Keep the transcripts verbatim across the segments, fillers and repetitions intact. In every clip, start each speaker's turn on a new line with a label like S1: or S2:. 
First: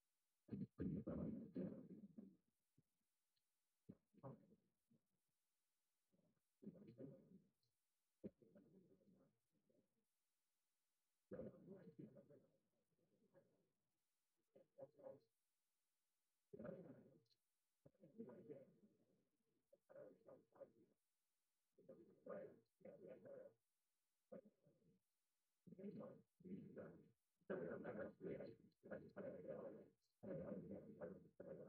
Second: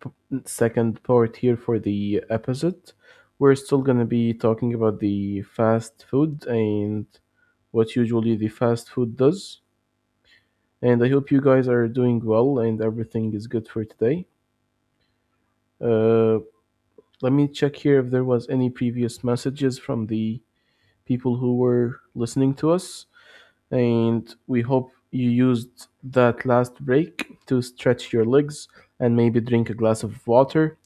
S1: p- second part here for the episode. We're still going to be talking about the fast food and what usually the fast food does. And I hope you guys are doing well and everything is good for today. Uh, Let me check here if there was any previous messages from the people who were listening to us. And we hope you used that last break to stretch your legs and maybe drink a glass of water.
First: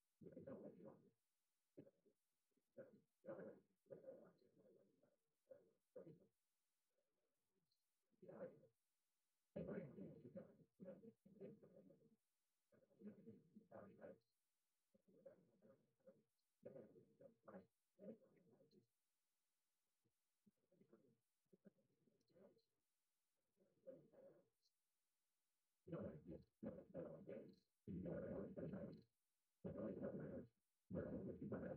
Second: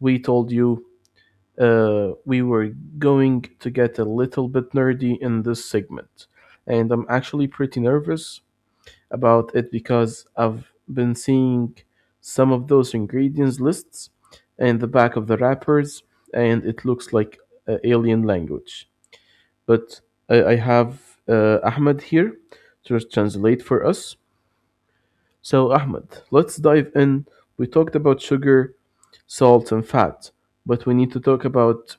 S1: We told you uh, we were going to get a little bit nerdy in this segment. And I'm actually pretty nervous about it because I've been seeing some of those ingredients lists and the back of the wrappers, and it looks like uh, alien language. But I, I have uh, Ahmed here to translate for us. So, Ahmed, let's dive in. We talked about sugar, salt, and fat, but we need to talk about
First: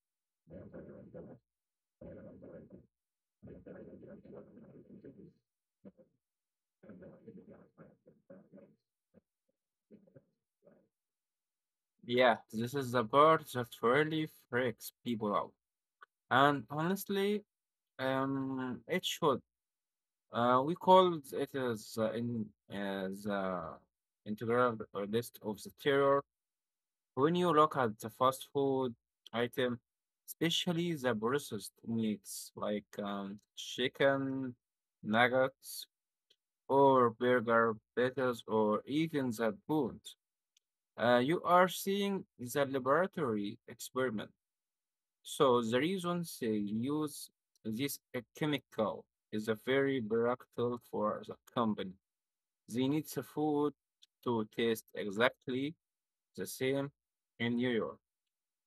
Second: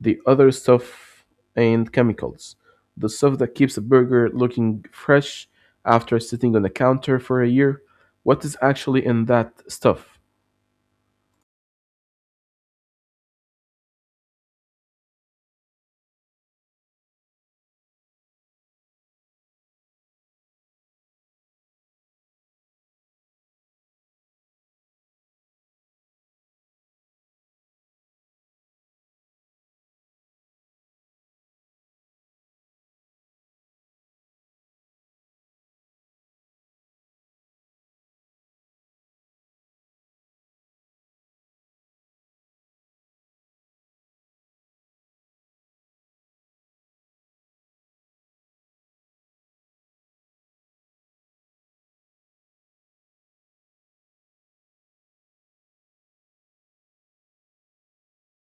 S1: the other stuff and chemicals. The stuff that keeps a burger looking fresh after sitting on a counter for a year. What is actually in that stuff?
S2: Yeah, this is the part that really freaks people out. And honestly, um, it should. Uh, we call it as uh, in as uh, integral list of the terror. When you look at the fast food item, especially the processed meats like um, chicken nuggets or burger patties or even the bones, uh, you are seeing the laboratory experiment. So the reasons they use this uh, chemical is a very practical for the company. They need the food to taste exactly the same in New York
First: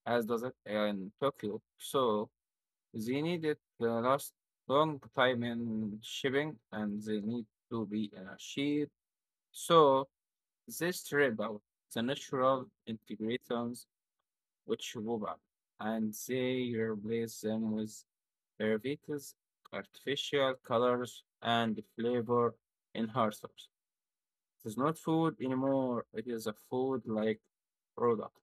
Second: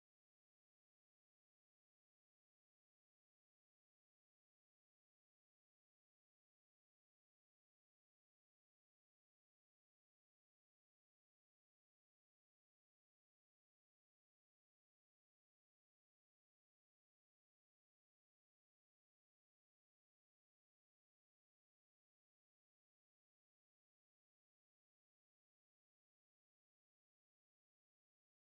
S2: as does it in Tokyo. So they need it to last long time in shipping and they need to be in a ship. So they strip out the natural ingredients which go back and they replace them with Ayurveda's artificial colors and flavor enhancers. It is not food anymore. It is a food-like product.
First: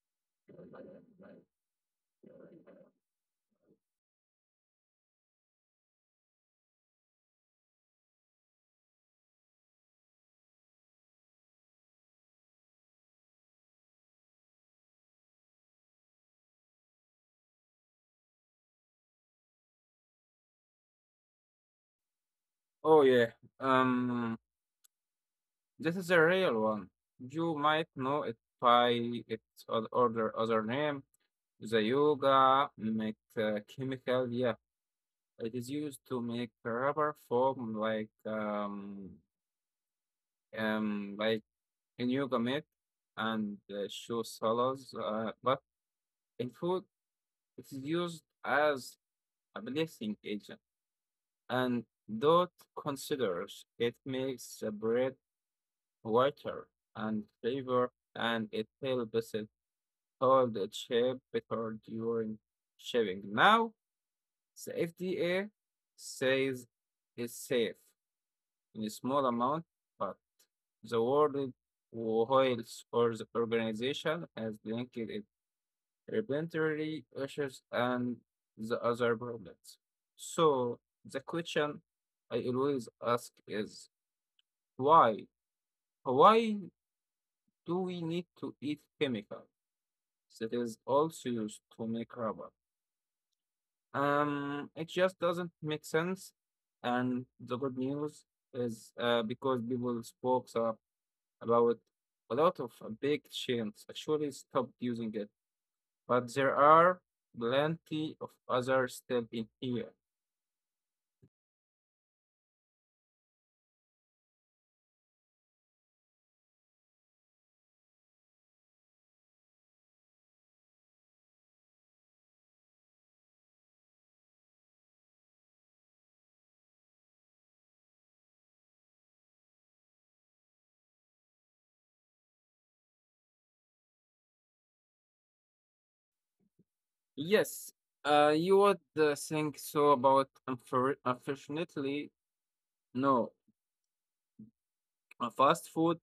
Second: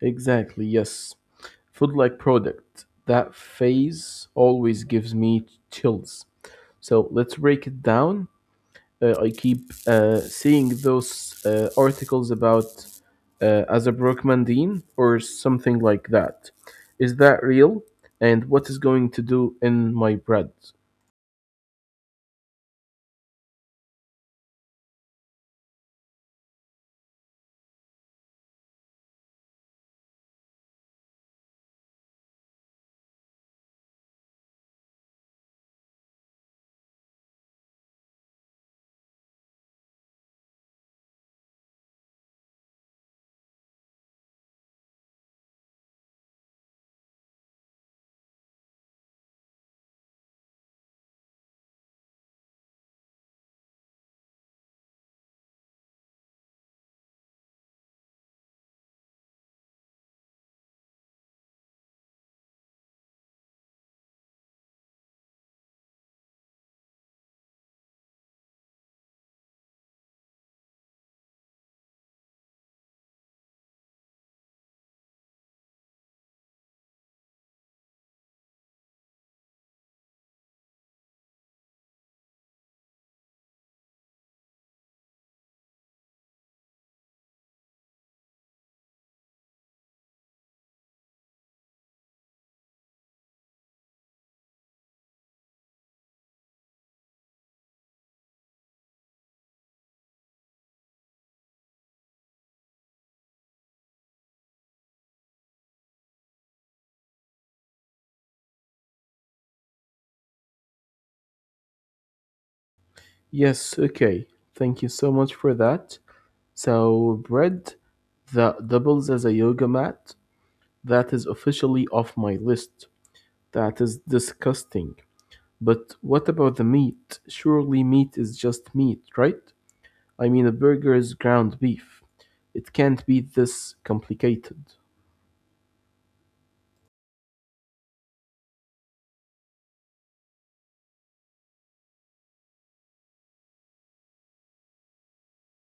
S1: Exactly, yes. Food like product. That phase always gives me chills. So let's break it down. Uh, I keep uh, seeing those uh, articles about uh, as or something like that. Is that real? And what is going to do in my bread?
S2: Oh yeah. Um, this is a real one. You might know it by its o- other other name, the yoga make uh, chemical. Yeah, it is used to make rubber foam like um um like in yoga mat and uh, shoe soles, uh, but in food it is used as a blessing agent, and Dot considers it makes the bread whiter and flavor, and it helps it hold its shape better during shaving. Now, the F D A says it's safe in a small amount, but the World Health Organization has linked it regulatory issues, and the other problems. So the question I always ask is why? Why do we need to eat chemicals that is also used to make rubber? Um, it just doesn't make sense. And the good news is uh, because people spoke up about a lot of uh, big chains actually stopped using it, but there are plenty of others still in here.
S1: Yes, okay. Thank you so much for that. So, bread that doubles as a yoga mat, that is officially off my list. That is disgusting. But what about the meat? Surely meat is just meat, right? I mean a burger is ground beef. It can't be this complicated.
S2: Yes, uh, you would uh, think so about unfor- unfortunately, no. A fast food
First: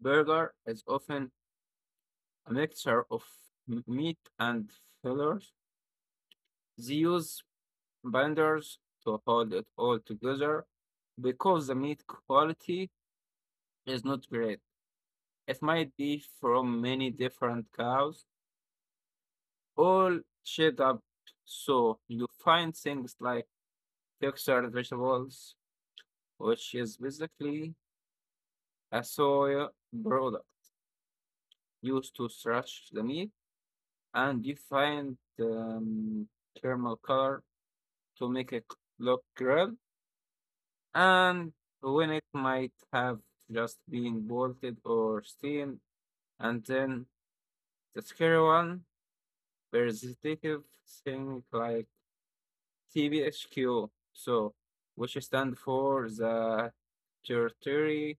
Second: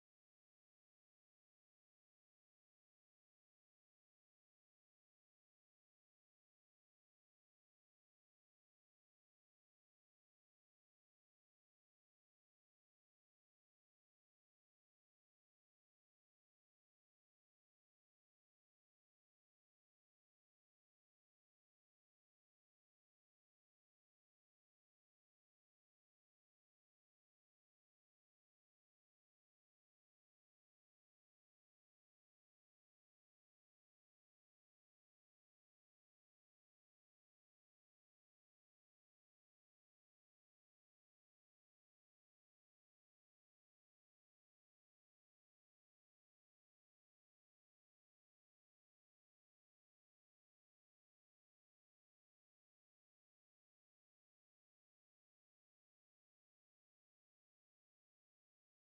S2: burger is often a mixture of m- meat and fillers. They use binders to hold it all together because the meat quality is not great. It might be from many different cows, all shaped up. So you find things like textured vegetables, which is basically a soy product used to stretch the meat and define the um, thermal color to make it look grilled, and when it might have just been bolted or steamed, and then the scary one, versatile thing like T B H Q, so which stand for the Tertiary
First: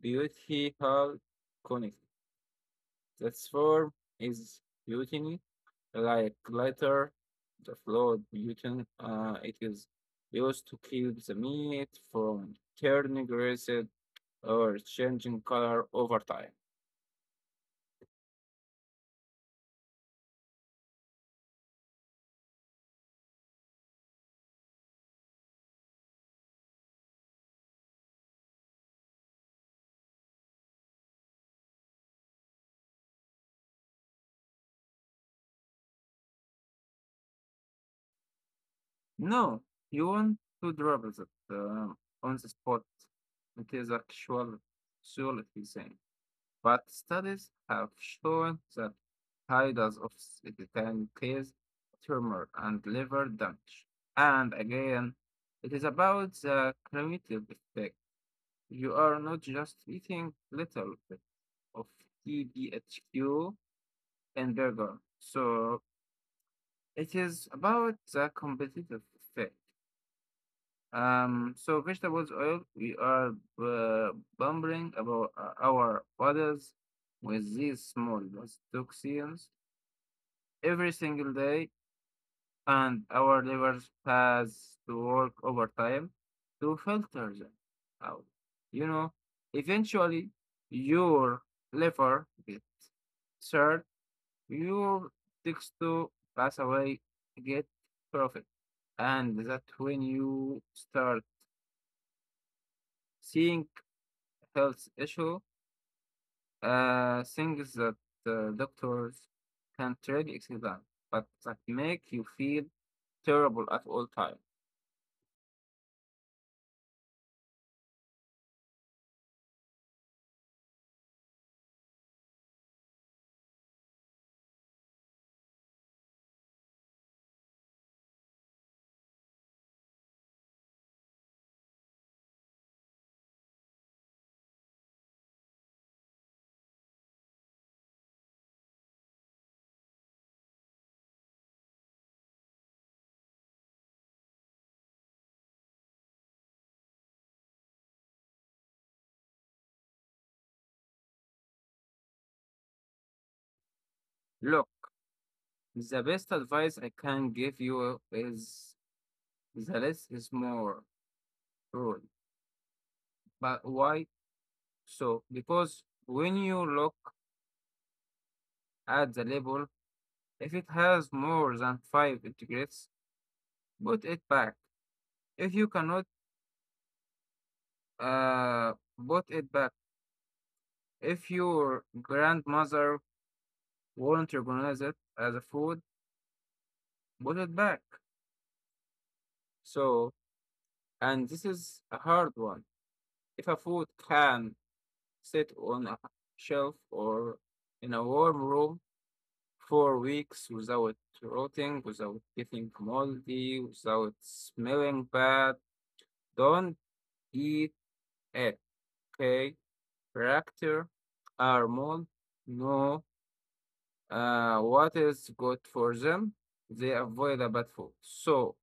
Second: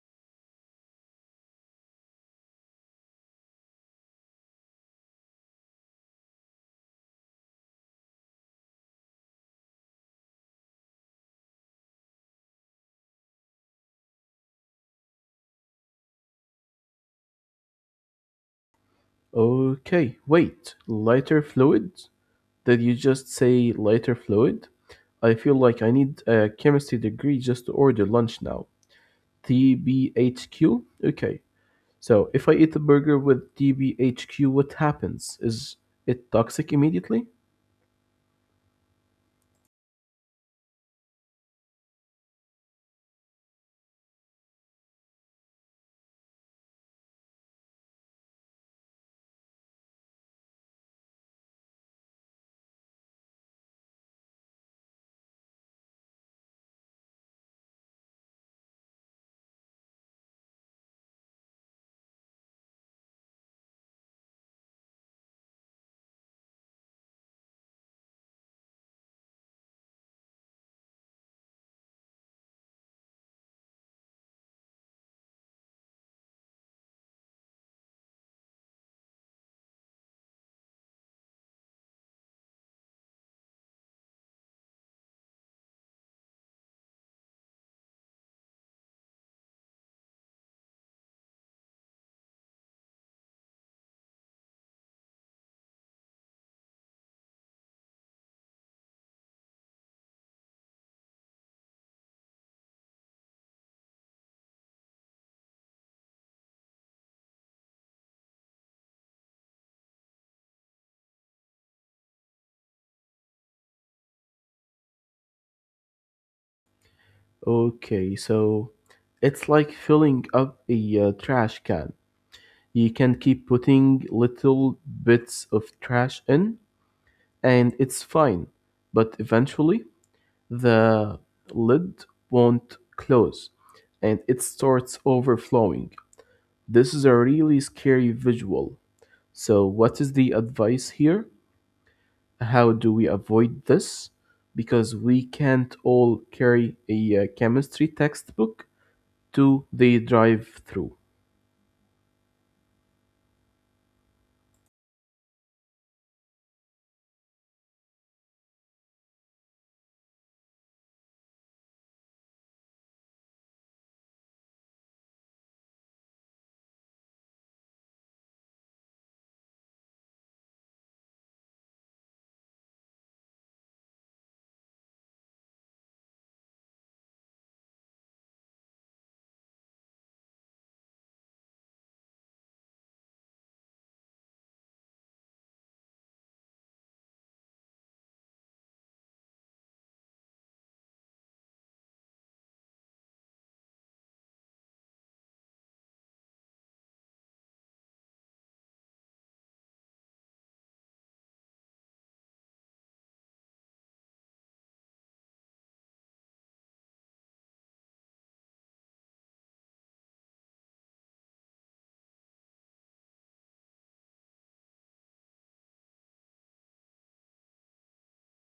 S2: Beauty Hall Connect. That's form is beauty like glitter, the flawed gluten, uh, it is used to keep the meat from turning rancid or changing color over time.
S1: Okay, wait. Lighter fluid? Did you just say lighter fluid? I feel like I need a chemistry degree just to order lunch now. T B H Q? Okay. So, if I eat a burger with T B H Q, what happens? Is it toxic immediately?
S2: No, you want to drop it um, on the spot. It is actual solidly thing. But studies have shown that high dose of it can cause tumor and liver damage. And again, it is about the cumulative effect. You are not just eating little bit of T B H Q and burger. So it is about the competitive effect. Um, so vegetables oil, we are uh, bombarding about uh, our bodies with these small toxins every single day, and our livers has to work overtime to filter them out. You know, eventually your liver gets third, your takes to pass away get profit. And that when you start seeing health issue, uh, things that uh, doctors can't really explain, but that make you feel terrible at all time.
S1: Okay, so it's like filling up a uh, trash can. You can keep putting little bits of trash in, and it's fine, but eventually the lid won't close and it starts overflowing. This is a really scary visual. So, what is the advice here? How do we avoid this? Because we can't all carry a uh, chemistry textbook to the drive through.
S2: Look, the best advice I can give you is the less is more rule. But why so? Because when you look at the label, if it has more than five integrals, put it back. If you cannot, uh, put it back. If your grandmother won't recognize it as a food, put it back. So, and this is a hard one. If a food can sit on a shelf or in a warm room for weeks without rotting, without getting moldy, without smelling bad. Don't eat it, okay? Bacteria are mold. No, uh, what is good for them. They avoid the bad food. So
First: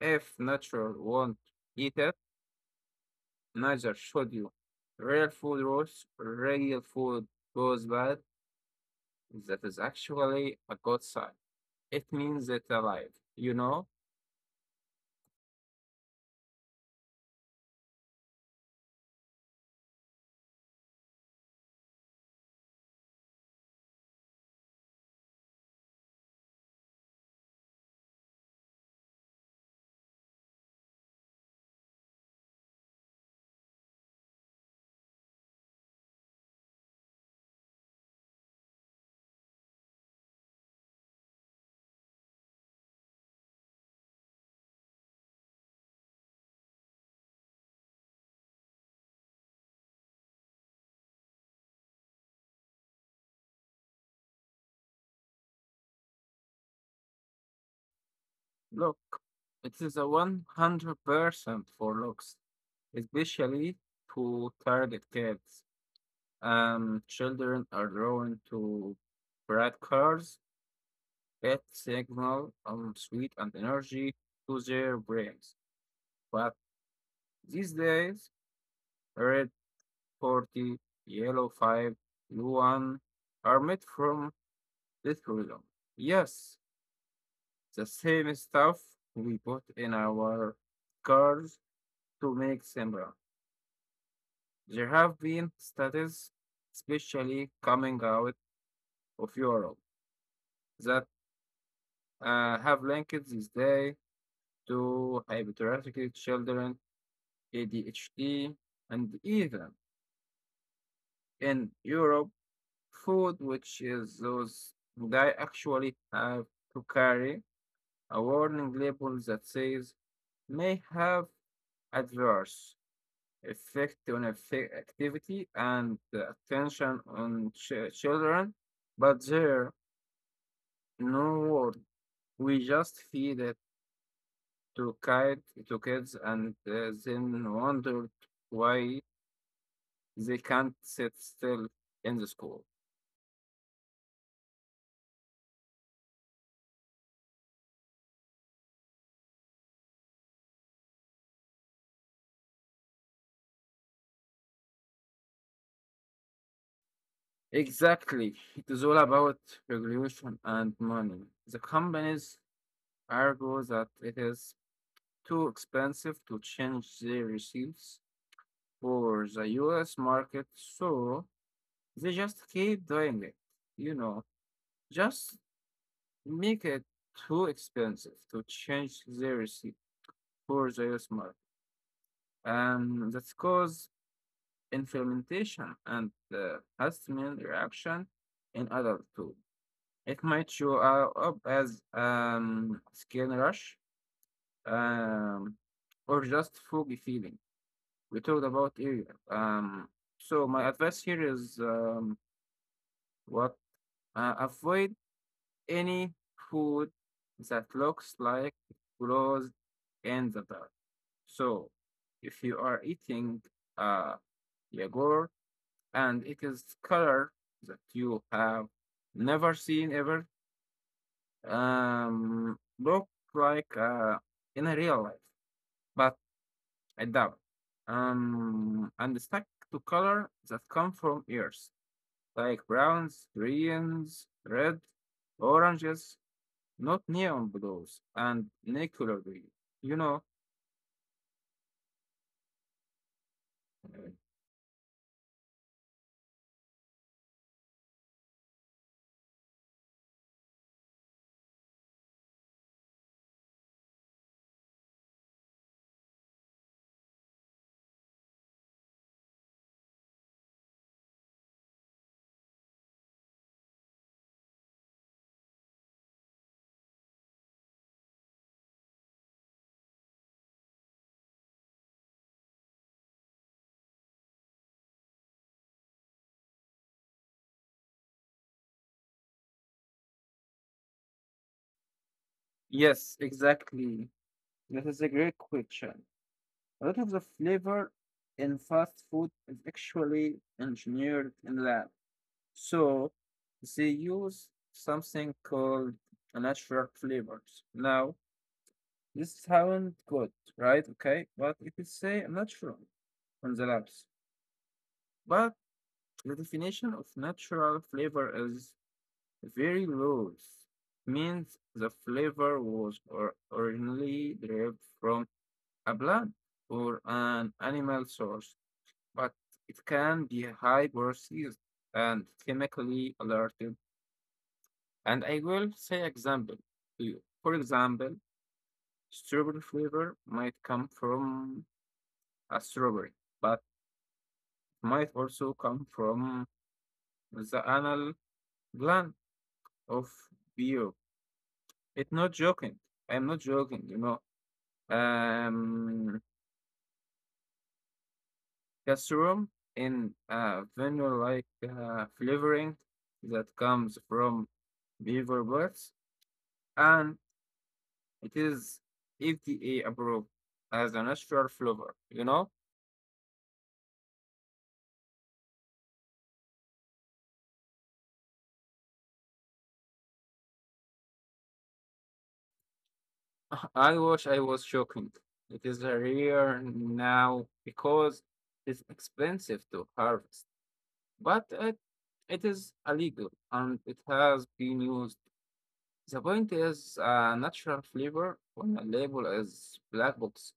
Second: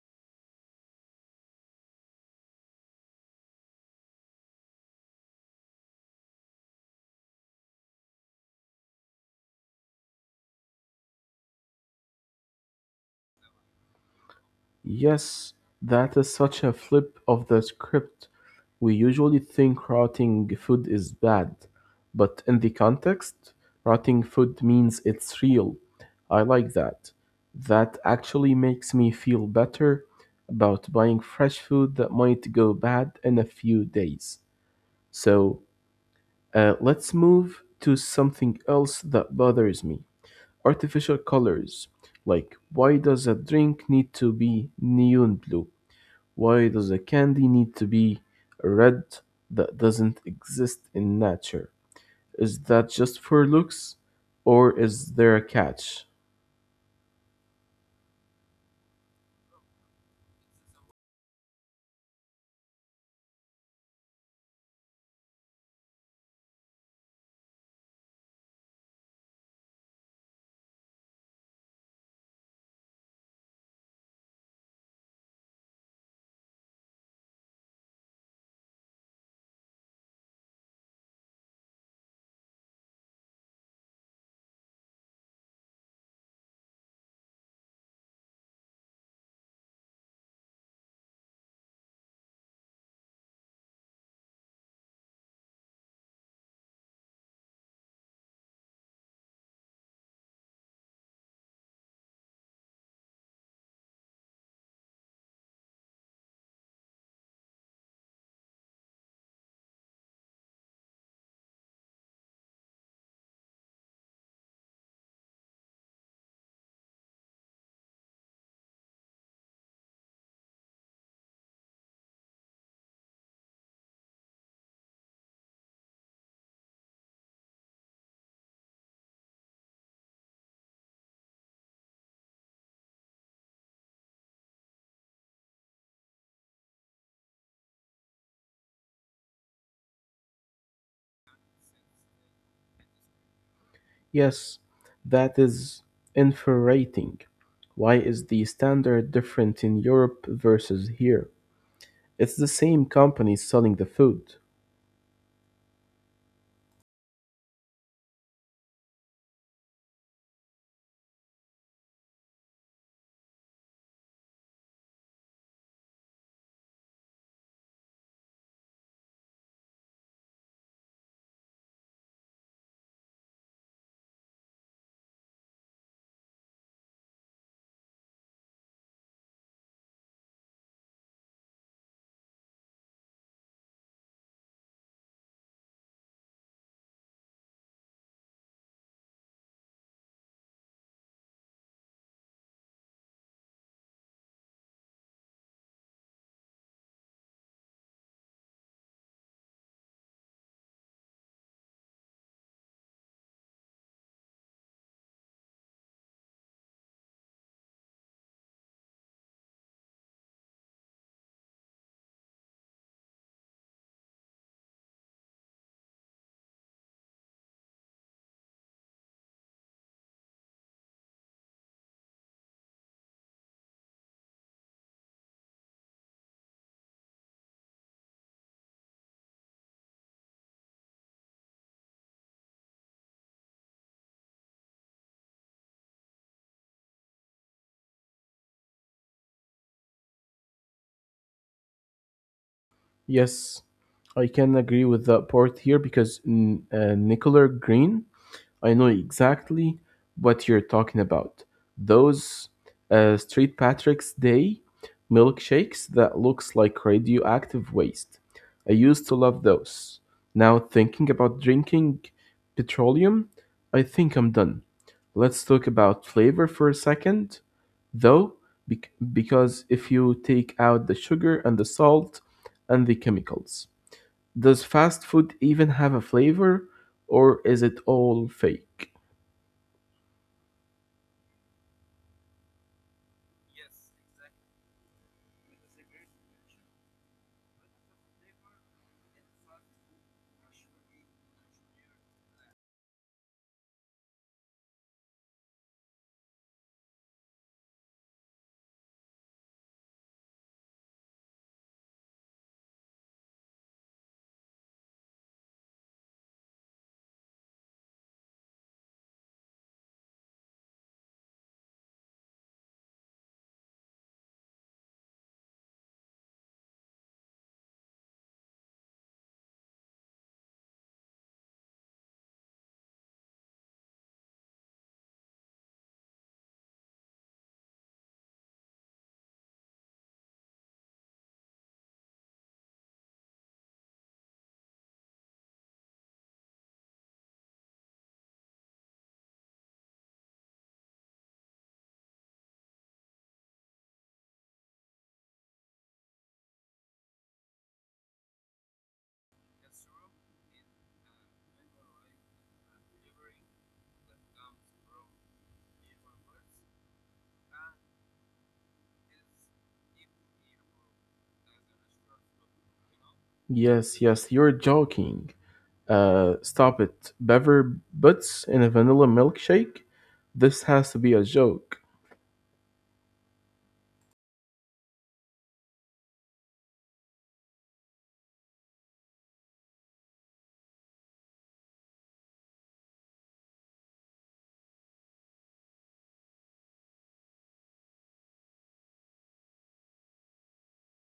S2: if nature won't eat it, neither should you. Real food rots, real food goes bad. That is actually a good sign. It means it's alive. You know,
S1: Yes, that is such a flip of the script. We usually think rotting food is bad, but in the context, rotting food means it's real. I like that. That actually makes me feel better about buying fresh food that might go bad in a few days. So, uh, let's move to something else that bothers me artificial colors. Like, why does a drink need to be neon blue? Why does a candy need to be red that doesn't exist in nature? Is that just for looks, or is there a catch?
S2: look, it is a one hundred percent for looks, especially to target kids. Um, children are drawn to bright colors that signal um, sweet and energy to their brains. But these days, red forty, yellow five, blue one are made from this rhythm. Yes, the same stuff we put in our cars to make similar. There have been studies, especially coming out of Europe, that uh, have linked this day to hyperactive children, A D H D, and even in Europe, food, which is those that actually have to carry a warning label that says may have adverse effect on affe- activity and the attention on ch- children, but there no word. We just feed it to kid to kids and uh, then wonder why they can't sit still in the school.
S1: Yes, that is infuriating. Why is the standard different in Europe versus here? It's the same company selling the food.
S2: Exactly, it is all about regulation and money. The companies argue that it is too expensive to change their receipts for the U S market, so they just keep doing it, you know, just make it too expensive to change seriously for the U S market. Um, that's cause inflammation and uh, histamine reaction in adult too. It might show uh, up as um, skin rash um, or just foggy feeling. We talked about area. Um, so my advice here is um, what? Uh, avoid any food that looks like it grows in the dark. So if you are eating uh, yogurt and it is color that you have never seen ever, um, look like uh, in a real life, but I doubt. Um, and stuck to color that come from ears, like browns, greens, red, oranges, not neon blows and Nicolary. You know,
S1: Yes, I can agree with that part here because mm, uh, Nicola Green I know exactly what you're talking about. Those uh, Street Patrick's Day milkshakes that looks like radioactive waste. I used to love those. Now thinking about drinking petroleum, I think I'm done. Let's talk about flavor for a second, though, bec- because if you take out the sugar and the salt and the chemicals, does fast food even have a flavor or is it all fake?
S2: yes, exactly. That is a great question. A lot of the flavor in fast food is actually engineered in lab. So they use something called natural flavors. Now, this sounds good, right? Okay, but it is say natural on the labs. But the definition of natural flavor is very loose means the flavor was or- originally derived from a plant or an animal source, but it can be high processed and chemically alerted. And I will say example to you. For example, strawberry flavor might come from a strawberry, but might also come from the anal gland of beer. It's not joking. I'm not joking, you know. um, castrum in a vanilla-like uh, flavoring that comes from beaver birds, and it is F D A approved as a natural flavor. You know,
S1: Yes, yes, you're joking. Uh, stop it. Beaver butts in a vanilla milkshake? This has to be a joke.
S2: I wish I was shocking. It is rare now because it's expensive to harvest, but it, it is illegal and it has been used. The point is, a natural flavor on a label is black box.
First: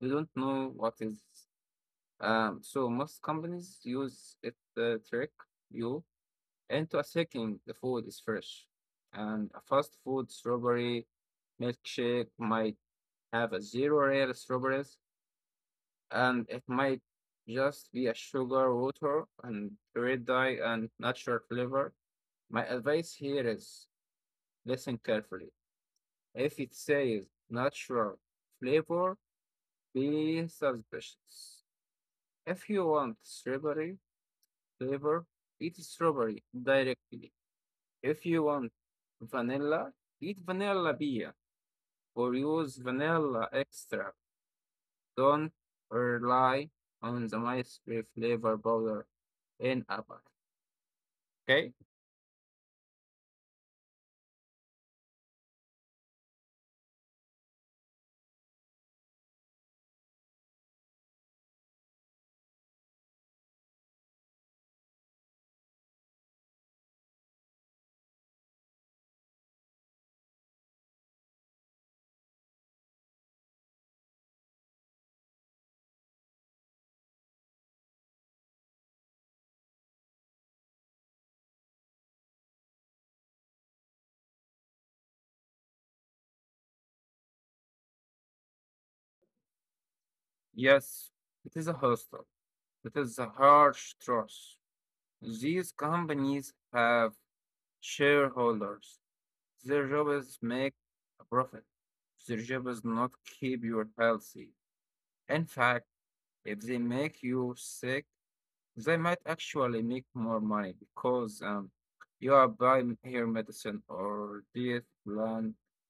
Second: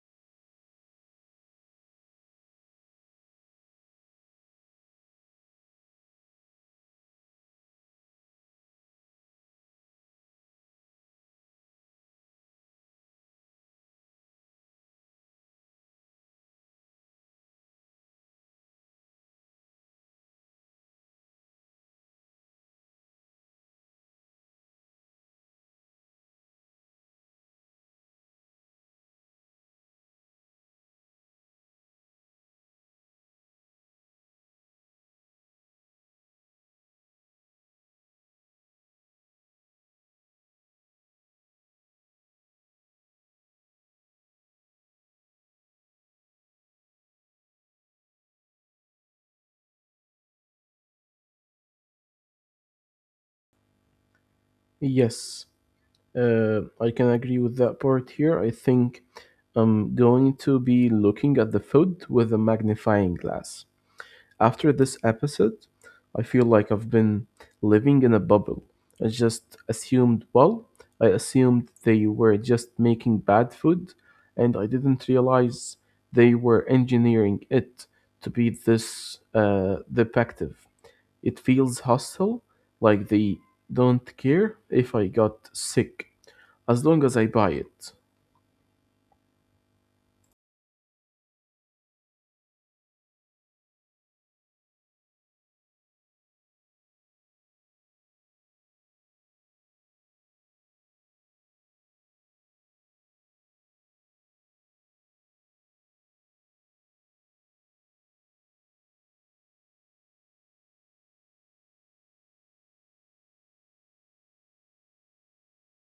S2: They don't know what is. Um, so most companies use it to trick you into a thinking the food is fresh. And a fast food strawberry milkshake might have a zero real strawberries, and it might just be a sugar, water, and red dye and natural flavor. My advice here is listen carefully. If it says natural flavor, be suspicious. If you want strawberry flavor, eat strawberry directly. If you want vanilla, eat vanilla beer or use vanilla extract. Don't rely on the mystery flavor powder in a bag. Okay?
S1: Yes, uh, I can agree with that part here. I think I'm going to be looking at the food with a magnifying glass. After this episode, I feel like I've been living in a bubble. I just assumed, well, I assumed they were just making bad food, and I didn't realize they were engineering it to be this uh, defective. It feels hostile, like they don't care if I got sick, as long as I buy it.
S2: Yes, it is a hostel. It is a harsh truth. These companies have shareholders. Their job is make a profit. Their job is not keep you healthy. In fact, if they make you sick, they might actually make more money because um, you are buying here medicine or diet plan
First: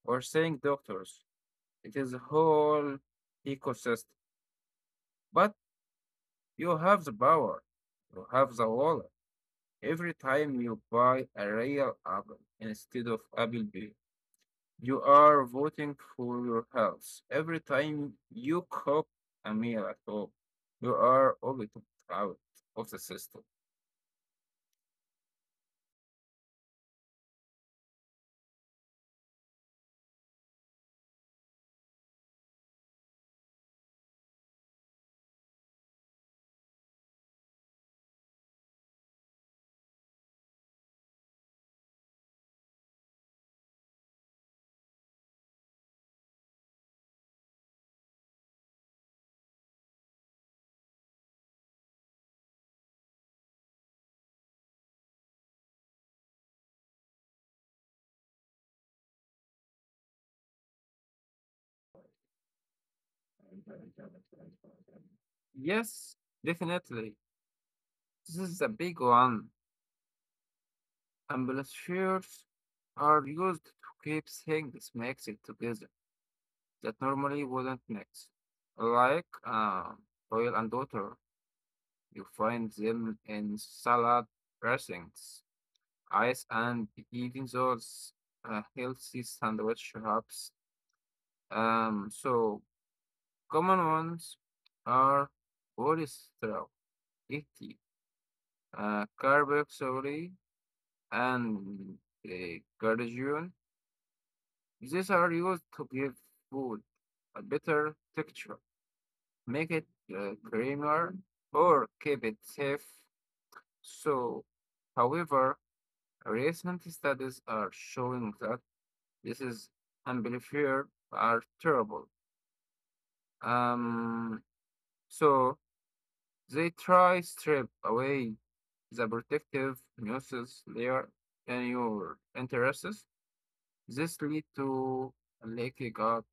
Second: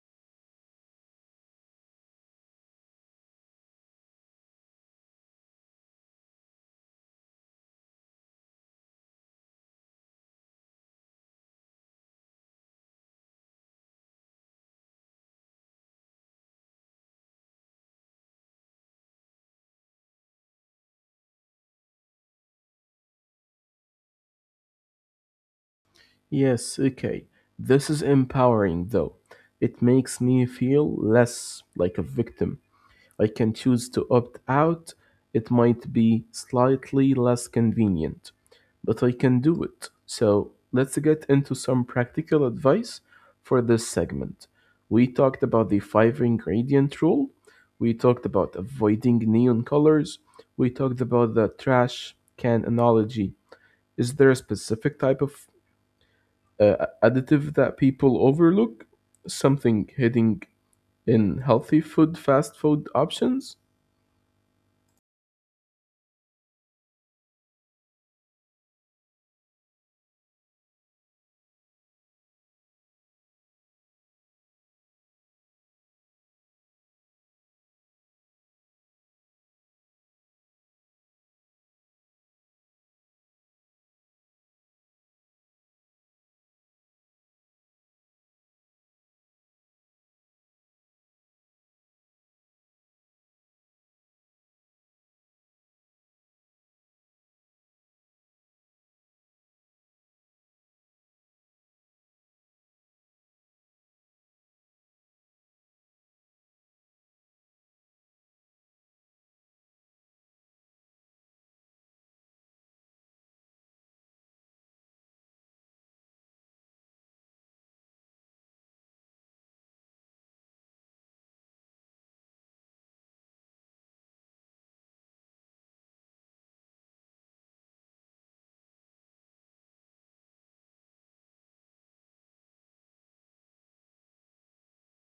S2: or seeing doctors. It is a whole ecosystem. But you have the power, you have the wallet. Every time you buy a real apple instead of apple pie, you are voting for your health. Every time you cook a meal at home, you are always out of the system.
S1: Yes, okay. This is empowering, though. It makes me feel less like a victim I can choose to opt out. It might be slightly less convenient, but I can do it. So let's get into some practical advice for this segment. We talked about the five ingredient rule. We talked about avoiding neon colors. We talked about the trash can analogy. Is there a specific type of uh, additive that people overlook? Something hidden in healthy food, fast food options?
S2: Yes, definitely. This is a big one. Ambulatures are used to keep things mixed together that normally wouldn't mix. Like uh, oil and water, you find them in salad dressings, ice and even those uh, healthy sandwich wraps. Um, so common ones are polyester, uh, carboxylate, and uh, glutathione. These are used to give food a better texture, make it uh, creamier, or keep it safe. So, however, recent studies are showing that this is amplifier are terrible. Um, so they try strip away the protective mucus layer in your interests. This lead to leaking up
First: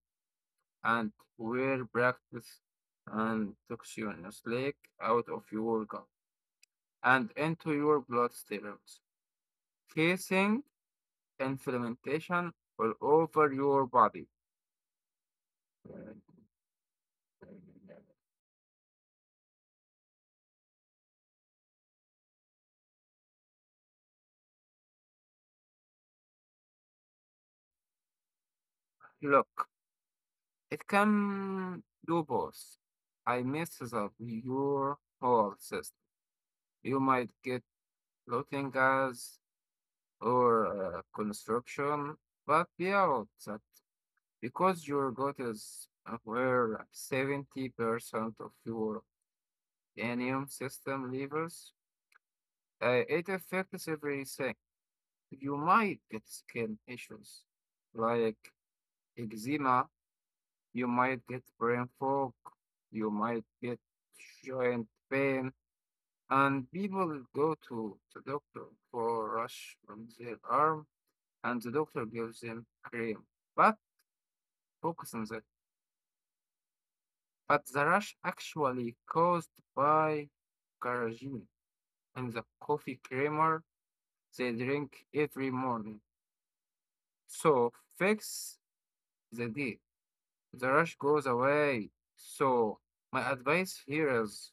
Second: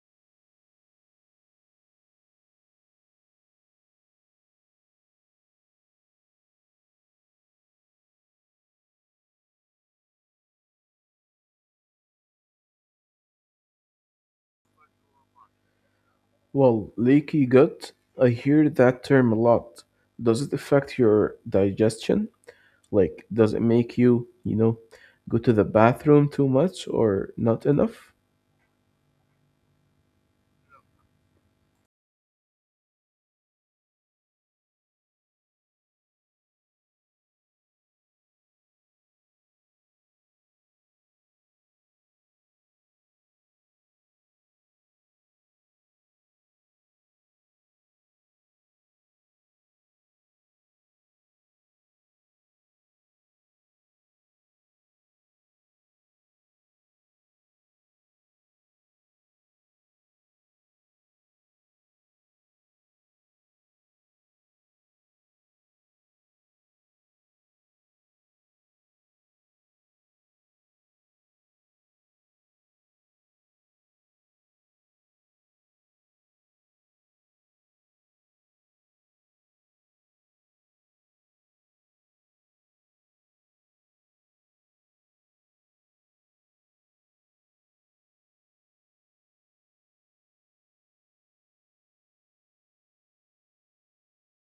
S2: and wear practice and toxins leak out of your gut and into your bloodstreams, causing inflammation all over your body.
S1: Well, leaky gut, I hear that term a lot. Does it affect your digestion? Like, does it make you, you know, go to the bathroom too much or not enough?
S2: Look, it can do both. I messes up your whole system. You might get bloating gas or uh, construction, but beyond that, because your gut is uh, where seventy percent of your immune system lives, uh, it affects everything. You might get skin issues like eczema, you might get brain fog, you might get joint pain, and people go to the doctor for a rash on their arm, and the doctor gives them cream. But focus on that. But the rush actually caused by carrageenan and the coffee creamer they drink every morning. So fix the day. The rush goes away. So my advice here is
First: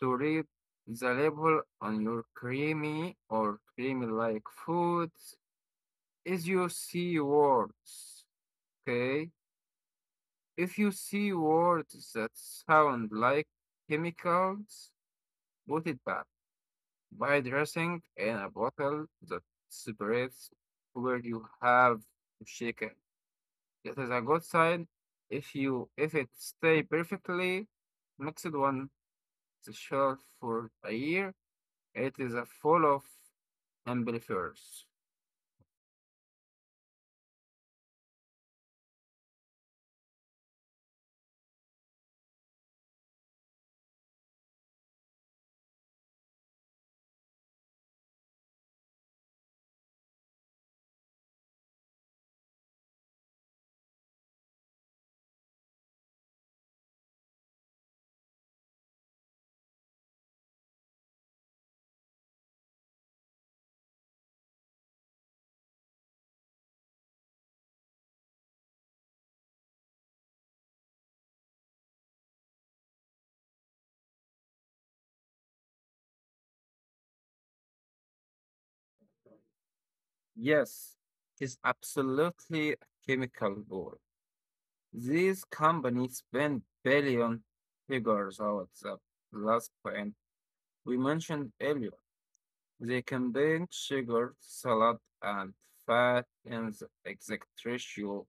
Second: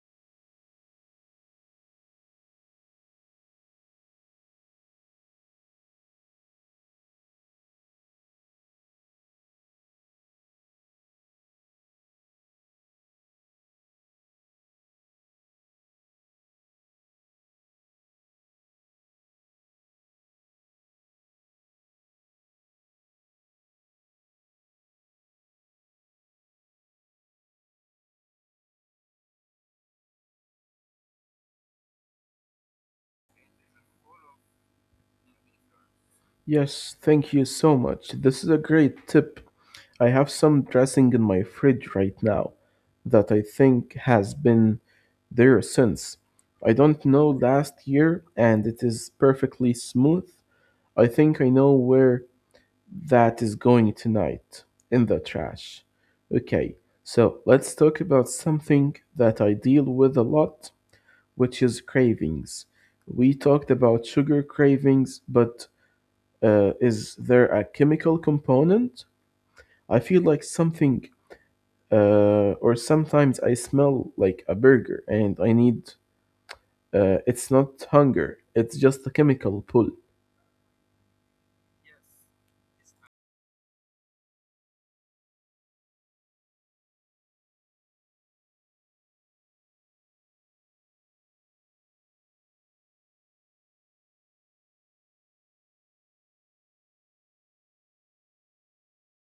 S2: to read the label on your creamy or creamy like foods is you see words. Okay? If you see words that sound like chemicals, put it back. By dressing in a bottle that separates where you have to shake it. It is a good sign if you if it stay perfectly mixed on the shelf for a year. It is a full of amplifiers.
S1: Yes, thank you so much. This is a great tip. I have some dressing in my fridge right now that I think has been there since. I don't know last year, and it is perfectly smooth. I think I know where that is going tonight in the trash. Okay, so let's talk about something that I deal with a lot, which is cravings. We talked about sugar cravings, but uh, is there a chemical component? I feel like something, uh, or sometimes I smell like a burger and I need, uh, it's not hunger, it's just a chemical pull.
S2: Yes, it's absolutely a chemical war. These companies spend billion figures out the last point we mentioned earlier. They combine sugar, salad, and fat in the exact ratio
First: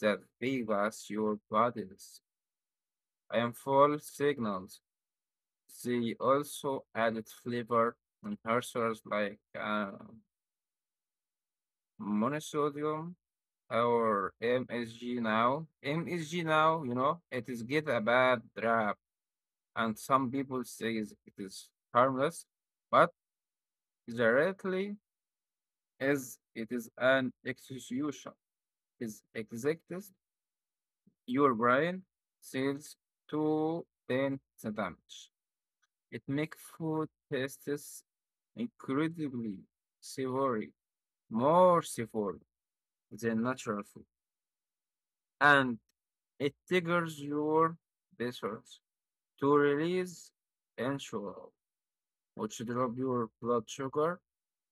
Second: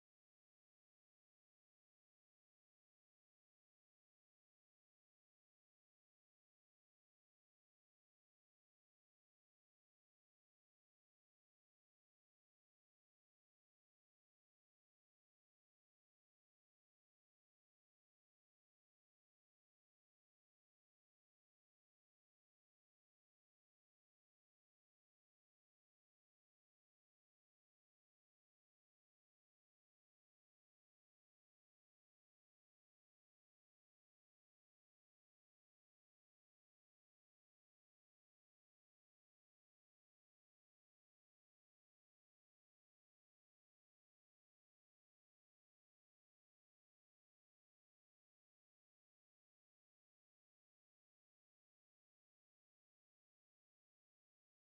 S2: that favors your body's and full signals. They also added flavor enhancers like uh, monosodium or M S G now. M S G now, you know, it is get a bad rap, and some people say is- it is harmless, but directly is it is an execution. Is executes your brain seals to then the damage. It makes food tastes incredibly savory, more savory than natural food, and it triggers your vessels to release insulin, which drop your blood sugar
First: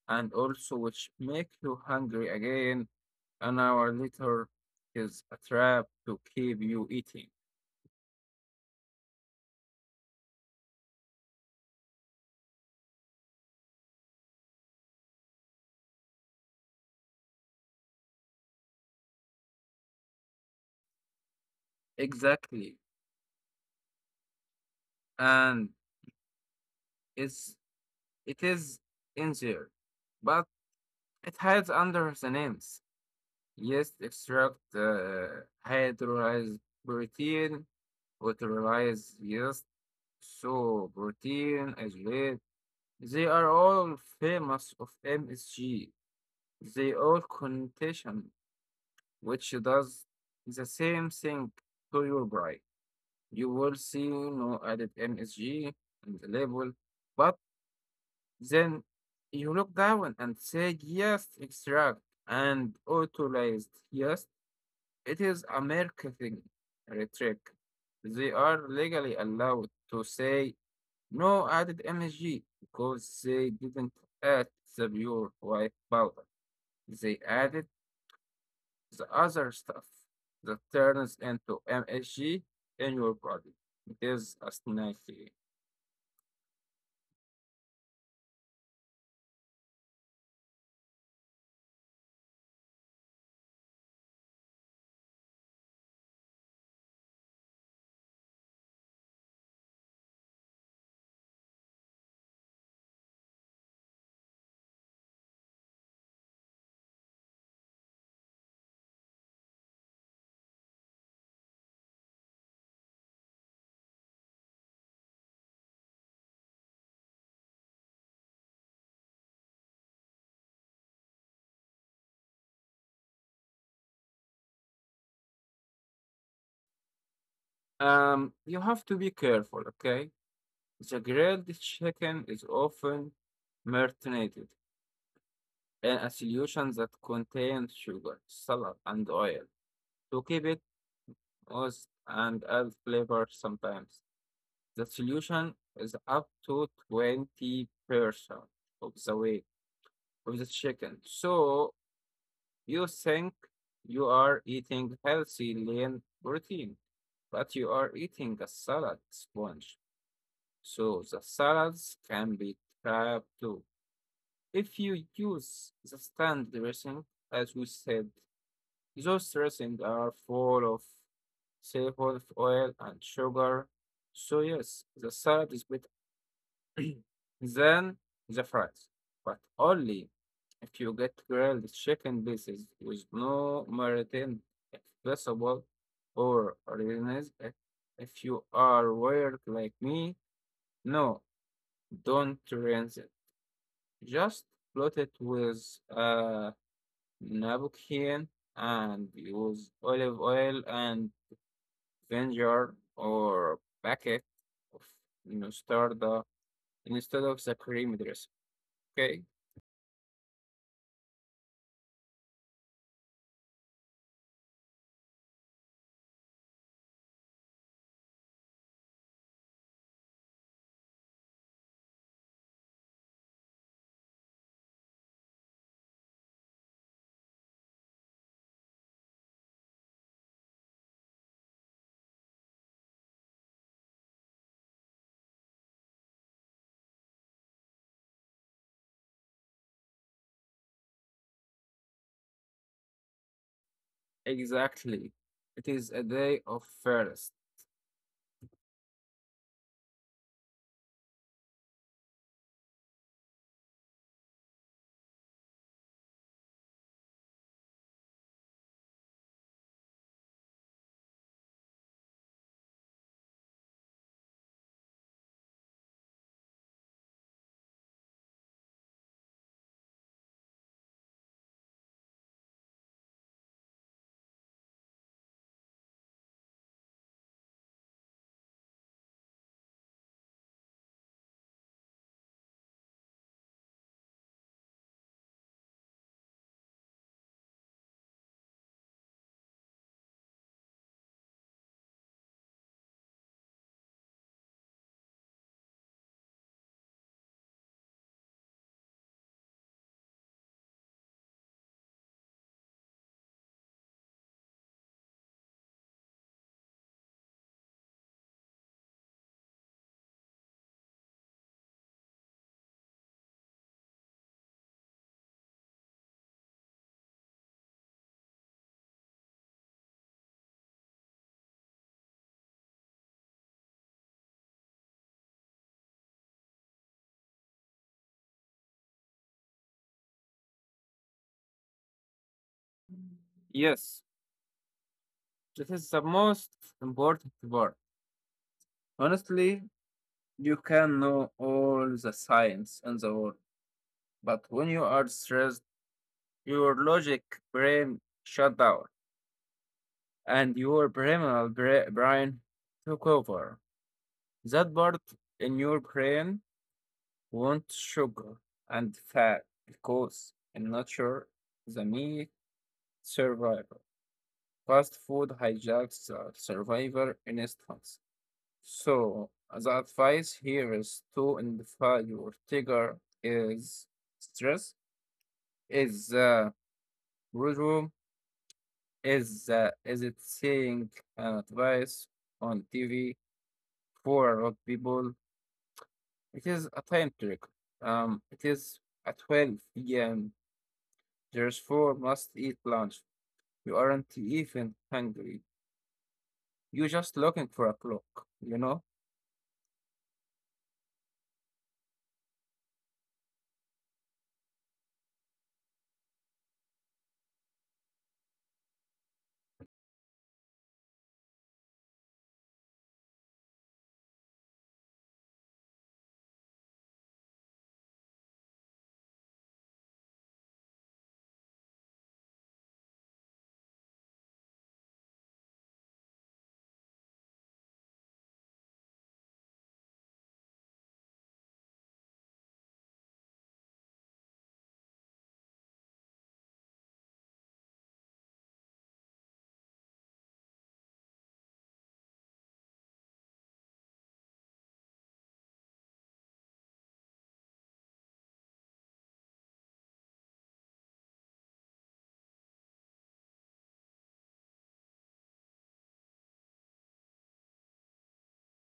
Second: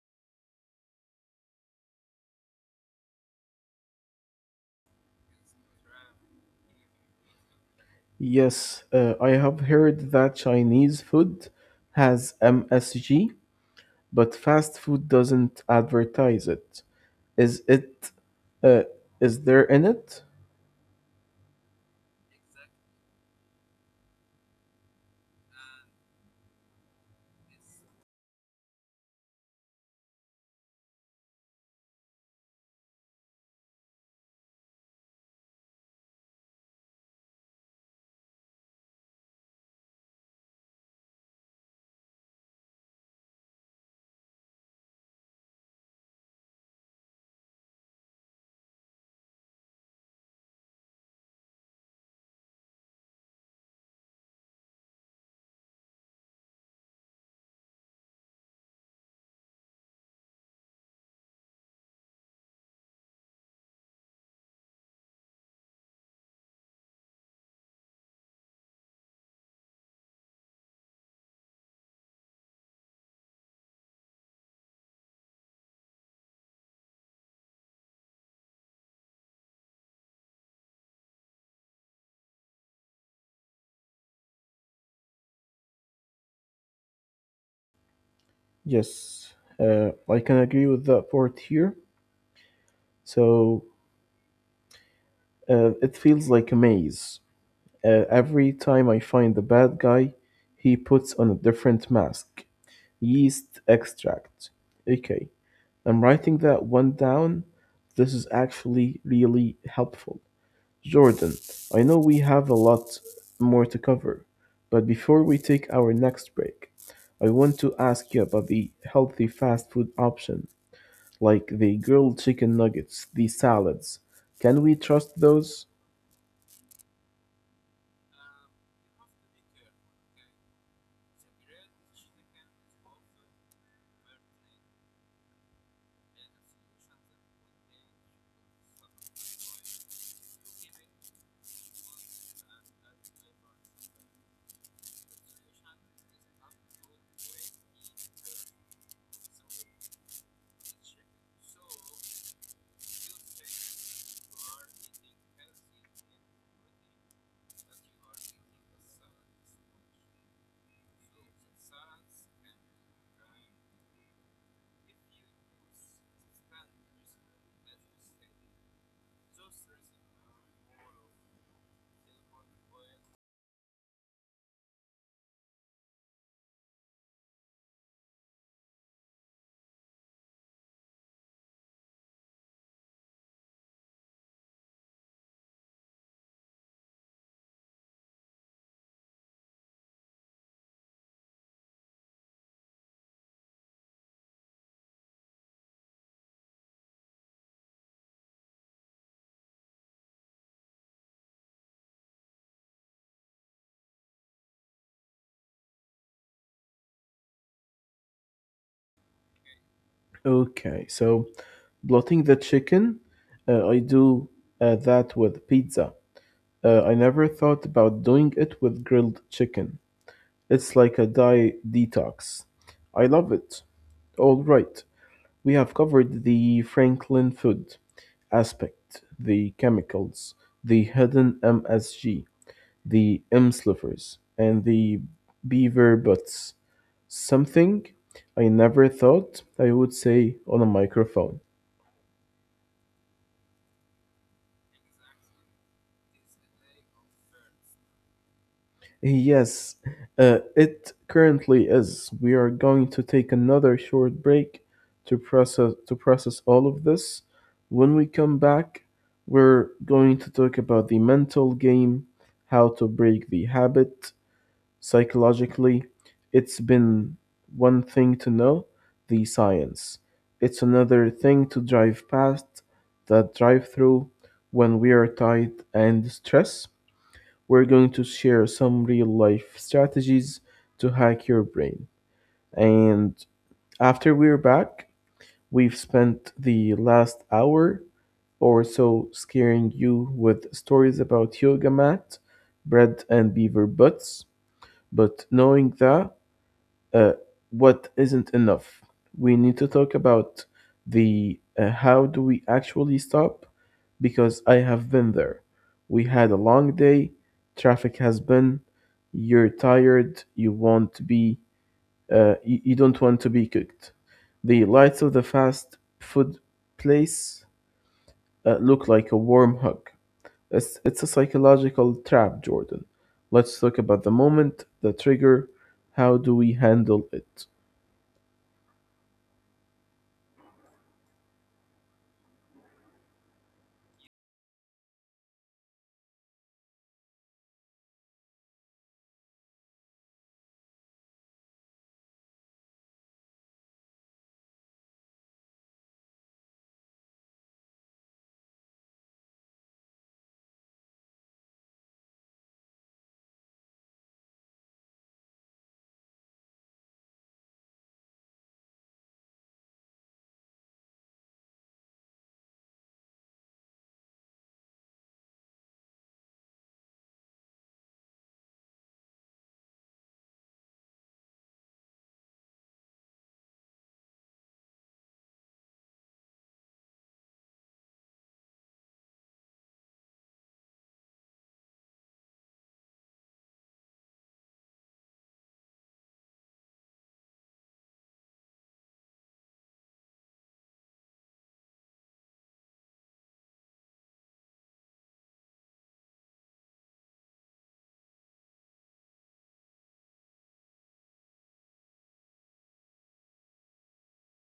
S2: and also which make you hungry again an hour later is a trap to keep you eating.
S1: Yes, uh, I have heard that Chinese food has M S G, but fast food doesn't advertise it. Is it? Uh, is there in it?
S2: Exactly. And it's it is in there, but it hides under the names. Yeast extract, uh, hydrolyzed protein, hydrolyzed yeast, so protein, isolate. They are all famous of M S G. They all connotation, which does the same thing to your brain. You will see no added M S G in the label, but then you look down and say yes, extract and authorized. Yes, it is a marketing trick. They are legally allowed to say no added M S G because they didn't add the pure white powder. They added the other stuff that turns into M S G in your body. It is a snacky.
S1: Yes, uh, I can agree with that part here. So uh, it feels like a maze. Uh, every time I find the bad guy, he puts on a different mask. Yeast extract. Okay, I'm writing that one down. This is actually really helpful. Jordan, I know we have a lot more to cover, but before we take our next break, I want to ask you about the healthy fast food option, like the grilled chicken nuggets, the salads. Can we trust those?
S2: Um, you have to be careful, okay? The grilled chicken is often marinated in a solution that contains sugar, salt, and oil to keep it moist and add flavor sometimes. The solution is up to twenty percent of the weight of the chicken. So you think you are eating healthy lean protein, but you are eating a salad sponge. So the salads can be trapped too. If you use the stand dressing, as we said, those dressings are full of seafood oil and sugar. So yes, the salad is better than the fries, but only if you get grilled chicken pieces with no maritime, if possible, or mayonnaise. If if you are weird like me, no, don't rinse it. Just float it with a Nabuccan and use olive oil and vinegar or packet of mustard instead of the cream dressing. Okay,
S1: Okay, so blotting the chicken, uh, I do uh, that with pizza. Uh, I never thought about doing it with grilled chicken. It's like a diet detox. I love it. All right, we have covered the Franklin-Food aspect, the chemicals, the hidden M S G, the M-slivers, and the beaver butts. Something I never thought I would say on a microphone.
S2: exactly. It is a day of first.
S1: Yes, uh, it currently is. We are going to take another short break to process to process all of this. When we come back, we're going to talk about the mental game, how to break the habit psychologically. It's been one thing to know the science. It's another thing to drive past that drive-through when we are tired and stressed. We're going to share some real life strategies to hack your brain. And after we're back, we've spent the last hour or so scaring you with stories about yoga mat, bread, and beaver butts. But knowing that, uh, what isn't enough. We need to talk about the uh, how do we actually stop because I have been there. We had a long day, traffic has been, you're tired, you want to be, uh, you, you don't want to be cooked. The lights of the fast food place uh, look like a warm hug. It's, it's a psychological trap, Jordan. Let's talk about the moment, the trigger, how do we handle it?
S2: Yes, this is the most important part. Honestly, you can know all the science in the world, but when you are stressed, your logic brain shut down and your primal bra- brain took over. That part in your brain wants sugar and fat because in nature, the meat survivor. Fast food hijacks the survivor instincts. So, the advice here is to identify your trigger is stress, is the boredom, is uh, is it seeing an advice on T V for a lot of people. It is a time trick. Um, it is at twelve p m. Therefore, must eat lunch. You aren't even hungry. You're just looking for a clock, you know?